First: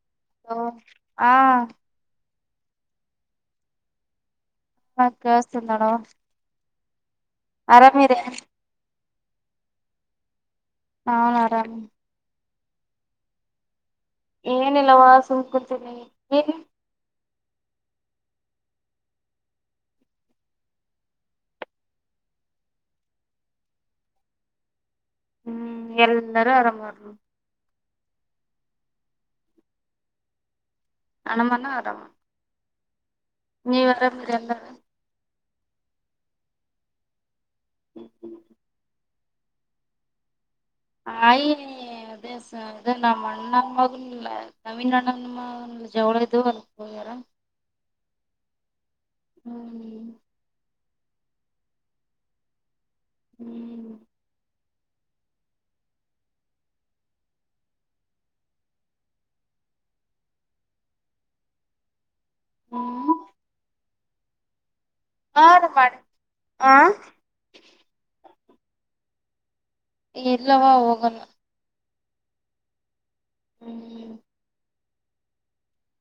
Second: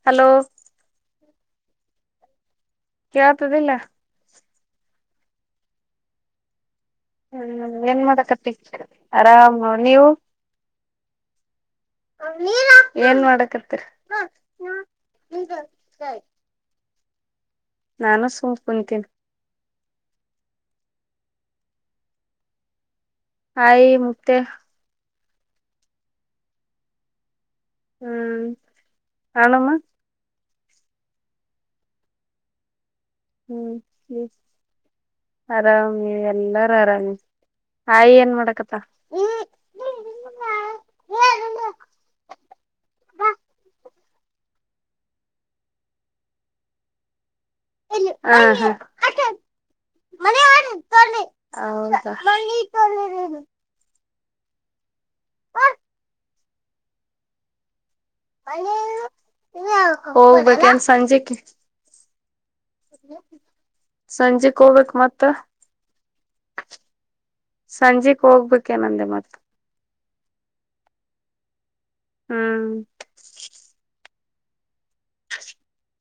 ಹ ಓ ಹಾ ಕ ಆತದಿಲ್ಲ ಹ ಕೆವಸಂದಡೋ ಹ್ಮ್ ಏನ್ ಮಾತ ಕತಿ ಆರಾಮ್ ನೀವು ಹನ್ ಆರಾಮ ನೀ ಏನ್ ಮಾಡಕತ್ರಿ ಏನಿಲ್ಲವಾ ಸುಮಕತೀನಿ ನಾನು ಸುಂ ಕುಂತೀನಿ ಆಯಿ ಮುಕ್ತ ಹ್ಮ್ ಎಲ್ಲ ನರ ಆರಾಮಾರ ಹ್ಮ್ ಹಣಮ್ಮ ಹಣಮನ ಆರಾಮ ನೀವ್ ಹ್ಮ್ ಆರಾಮಿರಿ ಎಲ್ಲಾರ ಆರಾಮಿ ಎಲ್ಲಾರ ಆರಾಮಿ ಆಾಯಿ ಏನ್ ಮಾಡಕತ್ತ ಹಯ ಅದೇ ಸ ಅ ನಮ್ಮ ಅಣ್ಣ ಮಗಲ್ಲ ನವೀನ್ ಅಣ್ಣ ಜವಳ ಇದ ಅಲ್ಲಿ ಹಾ ಹಾ ಹ್ಮ್ ಹ್ಮ ಸೆ ಹ ಹ್ಮ್ ಹೋಗ್ಬೇಕನ್ ಸಂಜೆಕ್ಕೆ ಹ್ಮ್ ಸಂಜೆ ಕೋವ ಮತ್ತ ಹಾ ರೀ ಮಾಡಿ ಆ ಸಂಜೆಕ್ ಹೋಗ್ಬೇಕೆ ನಂದೆ ಮತ್ತ ಎಲ್ಲವಾ ಹೋಗಣ ಹ್ಮ್ ಹ್ಮ್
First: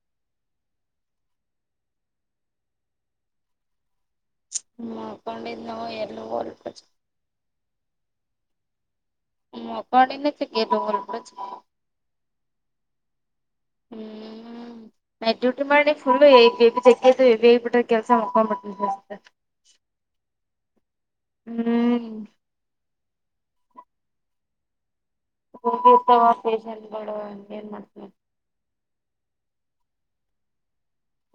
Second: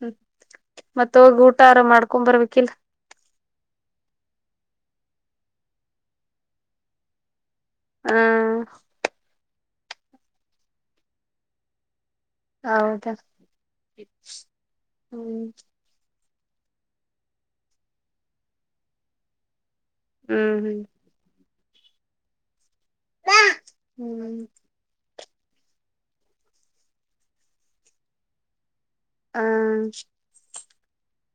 ಹ್ಮ ಮತ್ತ ಹೋಗಿ ಊಟ ಆರ ಮಾಡ್ಕೊ್ ಬರ್ಬೇಕಿಲ್ ಮಾಡ್ಕೊಂಡಿದ್ ನಾವು ಎಲ್ಲ ಹಲ್ಪ ಹಾ ಹ್ಮ ಪನಗದು ಒಲ್ಬ ಹೌದಾ ಹ್ಮ ಹ್ಮ್ ಮಟು ತ ಮಾಡಾರ್ನಫುಲ್ ಜಗೇಗಪಟ್ಟ ಕೆಲಸ ಮುಕ್ಕನ್ ಪ ಹ್ಮ್ ಹ್ಮ್ ಹ್ಮ್ ಹ ಹ್ಮ್ ಹೋಗಿ ಇರ್ತವ ಪೇಶಂಟ್ಗಳು ಏನ್ ಮಾಡ್ತನ ಹ್ಮ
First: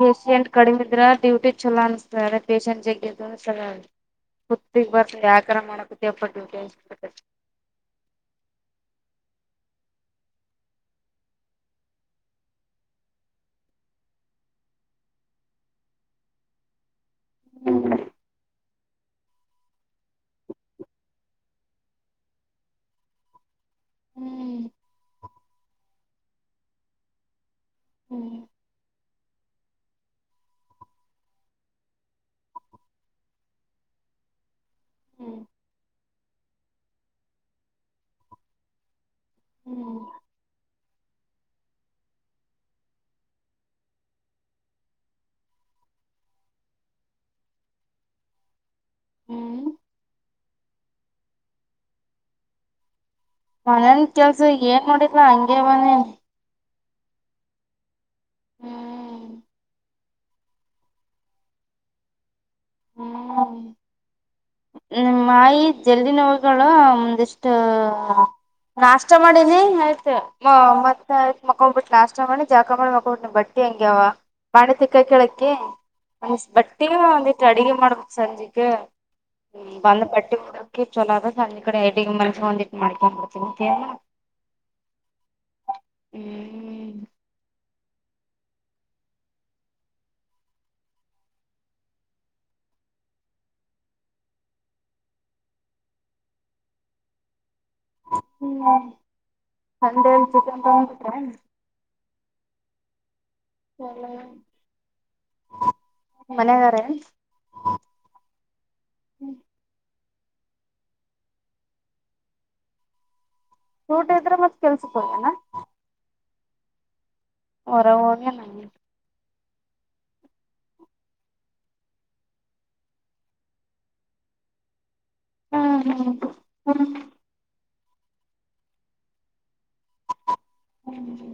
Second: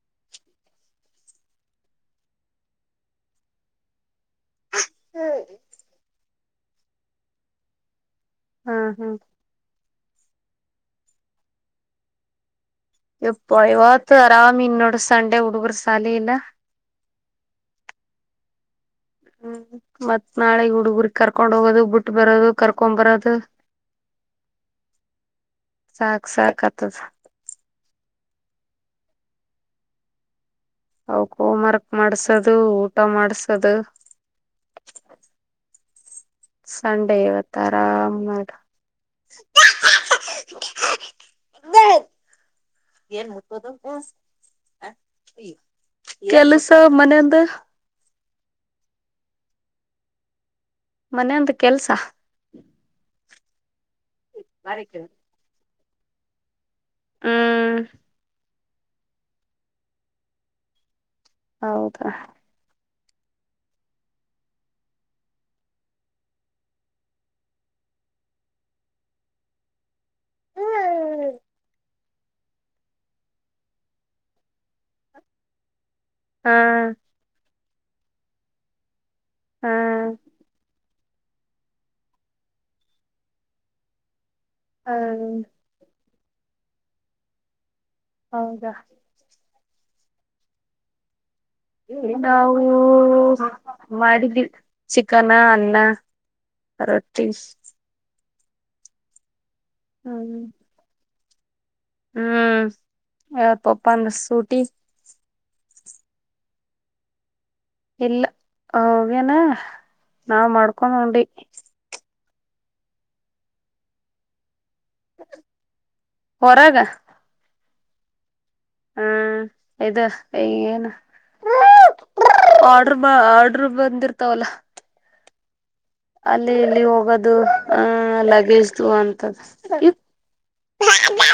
ಪೇಷೆಂಟ್ ಕಡಿಮೆಿದ್ರ ಡ್ಯೂಟಿ ಚಛಲೋ ಅನ್ನಿಸ್ತಾರೆ ಪೇಶಷೆಂಟ್ ಜಗ್ಗ ಕುತ್ಿಗೆ ಬರ್ ವಾಕರಣ ಮಾಡ ದಿಯಪ ಹ್ಮ್ ಹ್ಮ್ ಇಪ್ಪ ಇವತ್ತು ಆರಾಮ್ ಇನ್ನೋಡುರ ಸಂಡೆ ಹುಡುಗರು ಸಾಲೆ ಇಲ್ಲ ಹ್ಮ್ ಮತ್ ನಾಳೆ ಹುಡುಗರ್ ಕರ್ಕೊಂಡ್ ಹೋಗೋದು ಬಿಟ್ಟ ಬರೋದು ಕರ್ಕೊಂಡ್ ಬರೋದು ಹ್ಮ್ ಸಾಕ್ ಸಾಕ್ ಆಗ್ತದ ಹ್ಮ್ ಅವಕ್ ಹೋಮ್ ವರ್ಕ್ ಮಾಡಸದು ಊಟ ಮಾಡ್ಸದು ಸಂಡೆ ಇವತ್ತ ಆರಾಮ್ ಮಾಡ ಹ್ಮ್ ಬ ಏನ್ ಮುಟ್ಟೋದ ಕೆಲಸ ಮನೆಯಂದ ಮನೆಯೊಂದು ಕೆಲ್ಸ ಮನೇನ್ ಕೆಲ್ಸ ಏನ್ ಮಾಡೋಡಿದ್ರ ಹಂಗಗೆ ಬನೆ ಹ್ಮ್ ಹ್ಮ್ ಹೌದಾ ನಿ ಮಾಾಯಿ ಜಲ್ಲಿನವುಗಳು ಒಮಂದಿಷ್ಟ ನಾಷ್ಟ ಮಾಡೀನಿ ಆಯ್ತು ಮತ್ತೆ ಆಯ್ತ್ ಹಾ ಮಕೊಬಿಟ್ಟು ನಾಷ್ಟ ಮಾಡಿ ಜಾಕ ಮಾಡಿ ಮಕ್ಕೊಬಿಟ್ಟಿನ ಬಟ್ಟಿ ಹಂಗಗೆಾವ ಬಾಣೆತಿಕ್ಕ ಕೇಳಕ್ಕ ಅ ಬಟ್ಟಿಯು ಅಂದು ಅಡಿಗೆ ಮಡಮ ಸಂಜುಕ ಹಾ ಹ್ಮ ಬಂದ ಬಟ್ಟಿ ಮುಡಕಿ ಚಲೋ ಅದ ಸಂಜ ಕಡೆ ಎಡ ಮನ್ಸ ಒಂದಿಟ್ಟು ಮಾಡ್ಕೊಂಡ್ ಬಡ್ತ ಹ್ಮ ಹ್ಮ್ ಹೌದಾ ನಾವು ಮಾಡಿದ್ದೀ ಚಿಕನ ಅನ್ನ ಹೊಟೀ ಹ್ಮ ಸಂಡೆಯಲ್ಲಿ ಹ್ಮ್ ಚಿಕನ್ ತಗೊಂಡ್ಟ್ರ ಹ್ಮ್ ಯಾವ ಪಪ್ಪ ಅಂದ್ರ ಸೂಟಿ ಮನಗಾರ ಇಲ್ಲ ಹ ಅವೇನ ನಾವ್ ಮಾಡ್ಕೊಂಡೊಂಡಿ ಊಟ ಇದ್ರೆ ಮತ್ತತ್ ಕೆಲ್ಸಕ್ ಹೋಗನಾ ಹೊರಾಗ ಹೊರ ಓಗಲ್ಲಗೆ ಹ್ಮ್ ಇದು ಈಗಏನು ಆಡರ್ ಆರ್ಡ್ರ ಬಂದಿರ್ತಾವಲ್ಲ ಹ್ಮ್ ಹ್ಮ್ ಅಲ್ಲಿ ಇಲ್ಲಿ ಹ್ಮ್ ಹೋಗೋದು ಅಹ ಲಗೇಜ್ದು ಅಂತ ಹ್ಮ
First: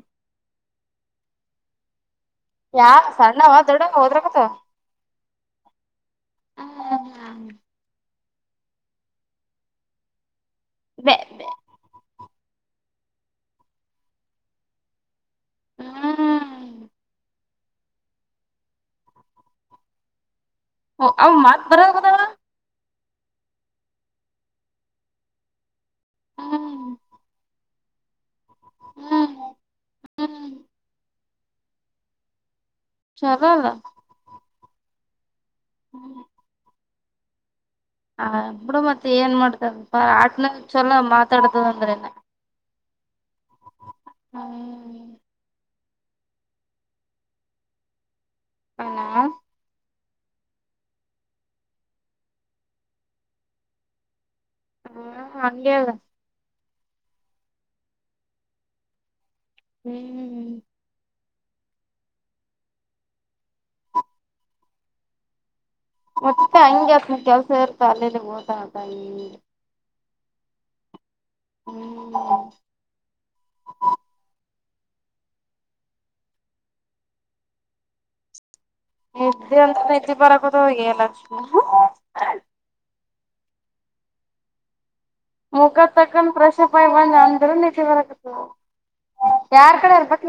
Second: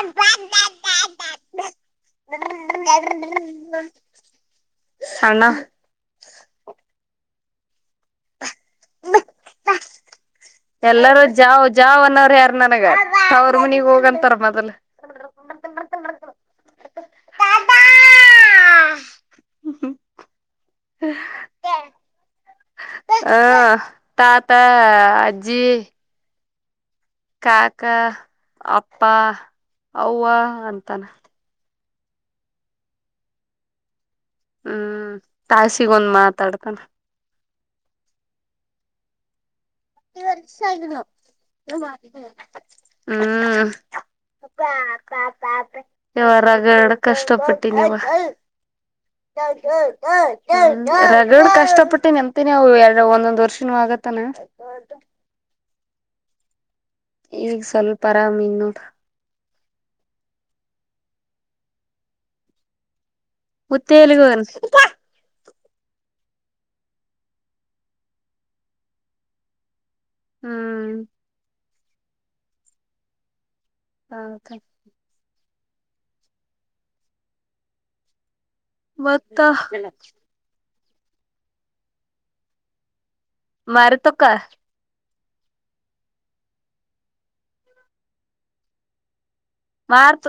ಯಾ ಸಣ್ಣವ ದೊಡ್ಡವ ಓದ್ರಕತ್ತವ ಸಣ್ಣ ಬೆ ಎಲ್ಲರೂ ಬೆ ಜಾವ ಜಾವ್ ಅನ್ನೋರು ಯಾರ ನನಗ ಅವಾವ್ರ ಮುನಿಗ್ ಹೋಗಂತಾರ ಮೊದಲ್ ಹ್ಮ್ ಹ್ಮ್ಮ ಓ ಅವ ಮತ್ ಬರಾಗದಾವ ಹ ತಾತಾ ಅಜ್ಜಿ ಕಾಕ ಅಪ್ಪ ಅವ್ವ ಅಂತಾನ ಚಲ್ಲಲ್ಲ ಹ್ಮ್ ತಾಯಾಸಿಗೊಂದ್ ಮಾತಾಡ್ತಾನ ಹ ಬಿಡ ಮತ್ತೆ ಏನ್ ಮಾಡ್ತ ಆ ಅಂದ್ರೆನ ಹ್ಮ್ ಕಾ ಹೌನಾ ಕಾತಾತ ಯರಗಡ ಕಷ್ಟಪಟ್ಟಿ ನೀವ ಡ್ ಕಷ್ಟ ಪಟ್ಟು ನೆಂತಿನಿವು ಎರಡು ಒಂದೊಂದ್ ವರ್ಷನುೂ ಆಗತ್ತಾನ ಹಾ ಹಗಲ್ದ್ ಈಗ ಸ್ವಲ್ಪ ಆರಾಮ ಇವ್ನಿ ನೋಡು ಹ್ಮ್ ಹ್ಮ್ ಹ್ಮ್ ಮತ್ತೇಲುಗೂನ್ಸ್ ಮತ್ತ ಹಂಗೆ ಅತನಿಗೆ ಕೆಲ್ಸ ಇರ್ತ ಅಲ್ಲೇಲ್ಲಿ ಹೋತು ಇರತ್ತಾನ್ ಹ್ಮ್ [unintelligible] ಹಗ್ ಮತ್ತ ನಿದ್ದೆ ಅಂತ ನಿದ್ದಿ ಪರಕದ ಹೋಗ ಲಕ್ಷ್ ಮಾರತುಕ್ಕ ಮುಖ ತಕ್ಕನ್ ಪ್ರಶಾಪ್ ಆಗಲ್ಲ ಅಂದ್ರೆ ನಿದ್ದೆ ಬರಕತ ಯಾರ್ ಕಡೆಯವರ್ ಕತ್ ಮಾರ್ತ್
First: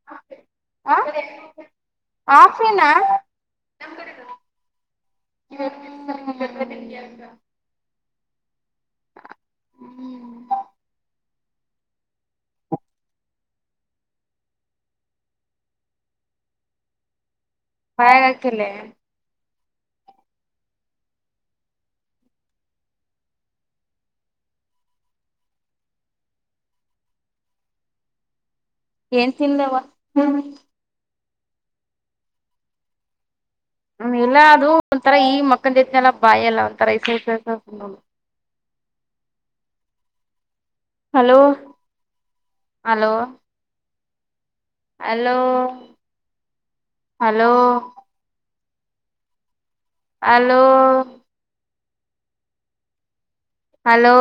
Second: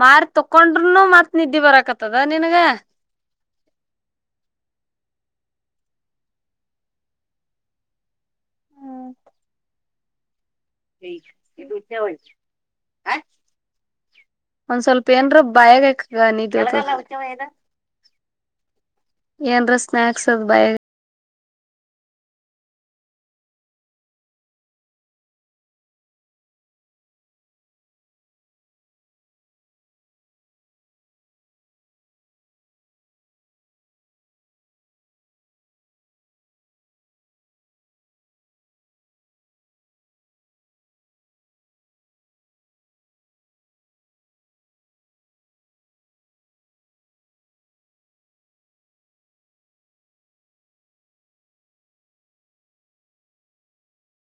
ಮಾರ್ ತಕೊಂಡ್ರನು ಮತ್ತ್ ನಿದ್ದೆ ಬರಕತ್ತದ ನಿನಗೆ ಆಫಿನ [unintelligible] ಇವತ್ತು ದಿವಸಂಬದಲ್ಲ ನಿನಗೆ ಆ [unintelligible] ಒಂದ್ ಸ್ವಲ್ಪ ಏನ್ರಾದ್ರೂ ಬಾಯಾಗಿಕ್ಕ ನಿದೊತ್ತದ ಬಾಯಗಕಿಲ್ಲೇ ಏನ್ರಾ ಸ್ನಾಕ್ಸ್ ಬಯಾಗ್ ಏನ್ ತಿಂದವ್ವ ಹ್ಮ ಇಲ್ಲಾ ಅದು ಒಂಥರ ಈ ಮಕ್ಕನ್ ಜೊತೆನೆ ಎಲ್ಲಾ ಬಾಯಲ್ಲ ಒಂತರ ಸಸ hello hello hello hello hello hello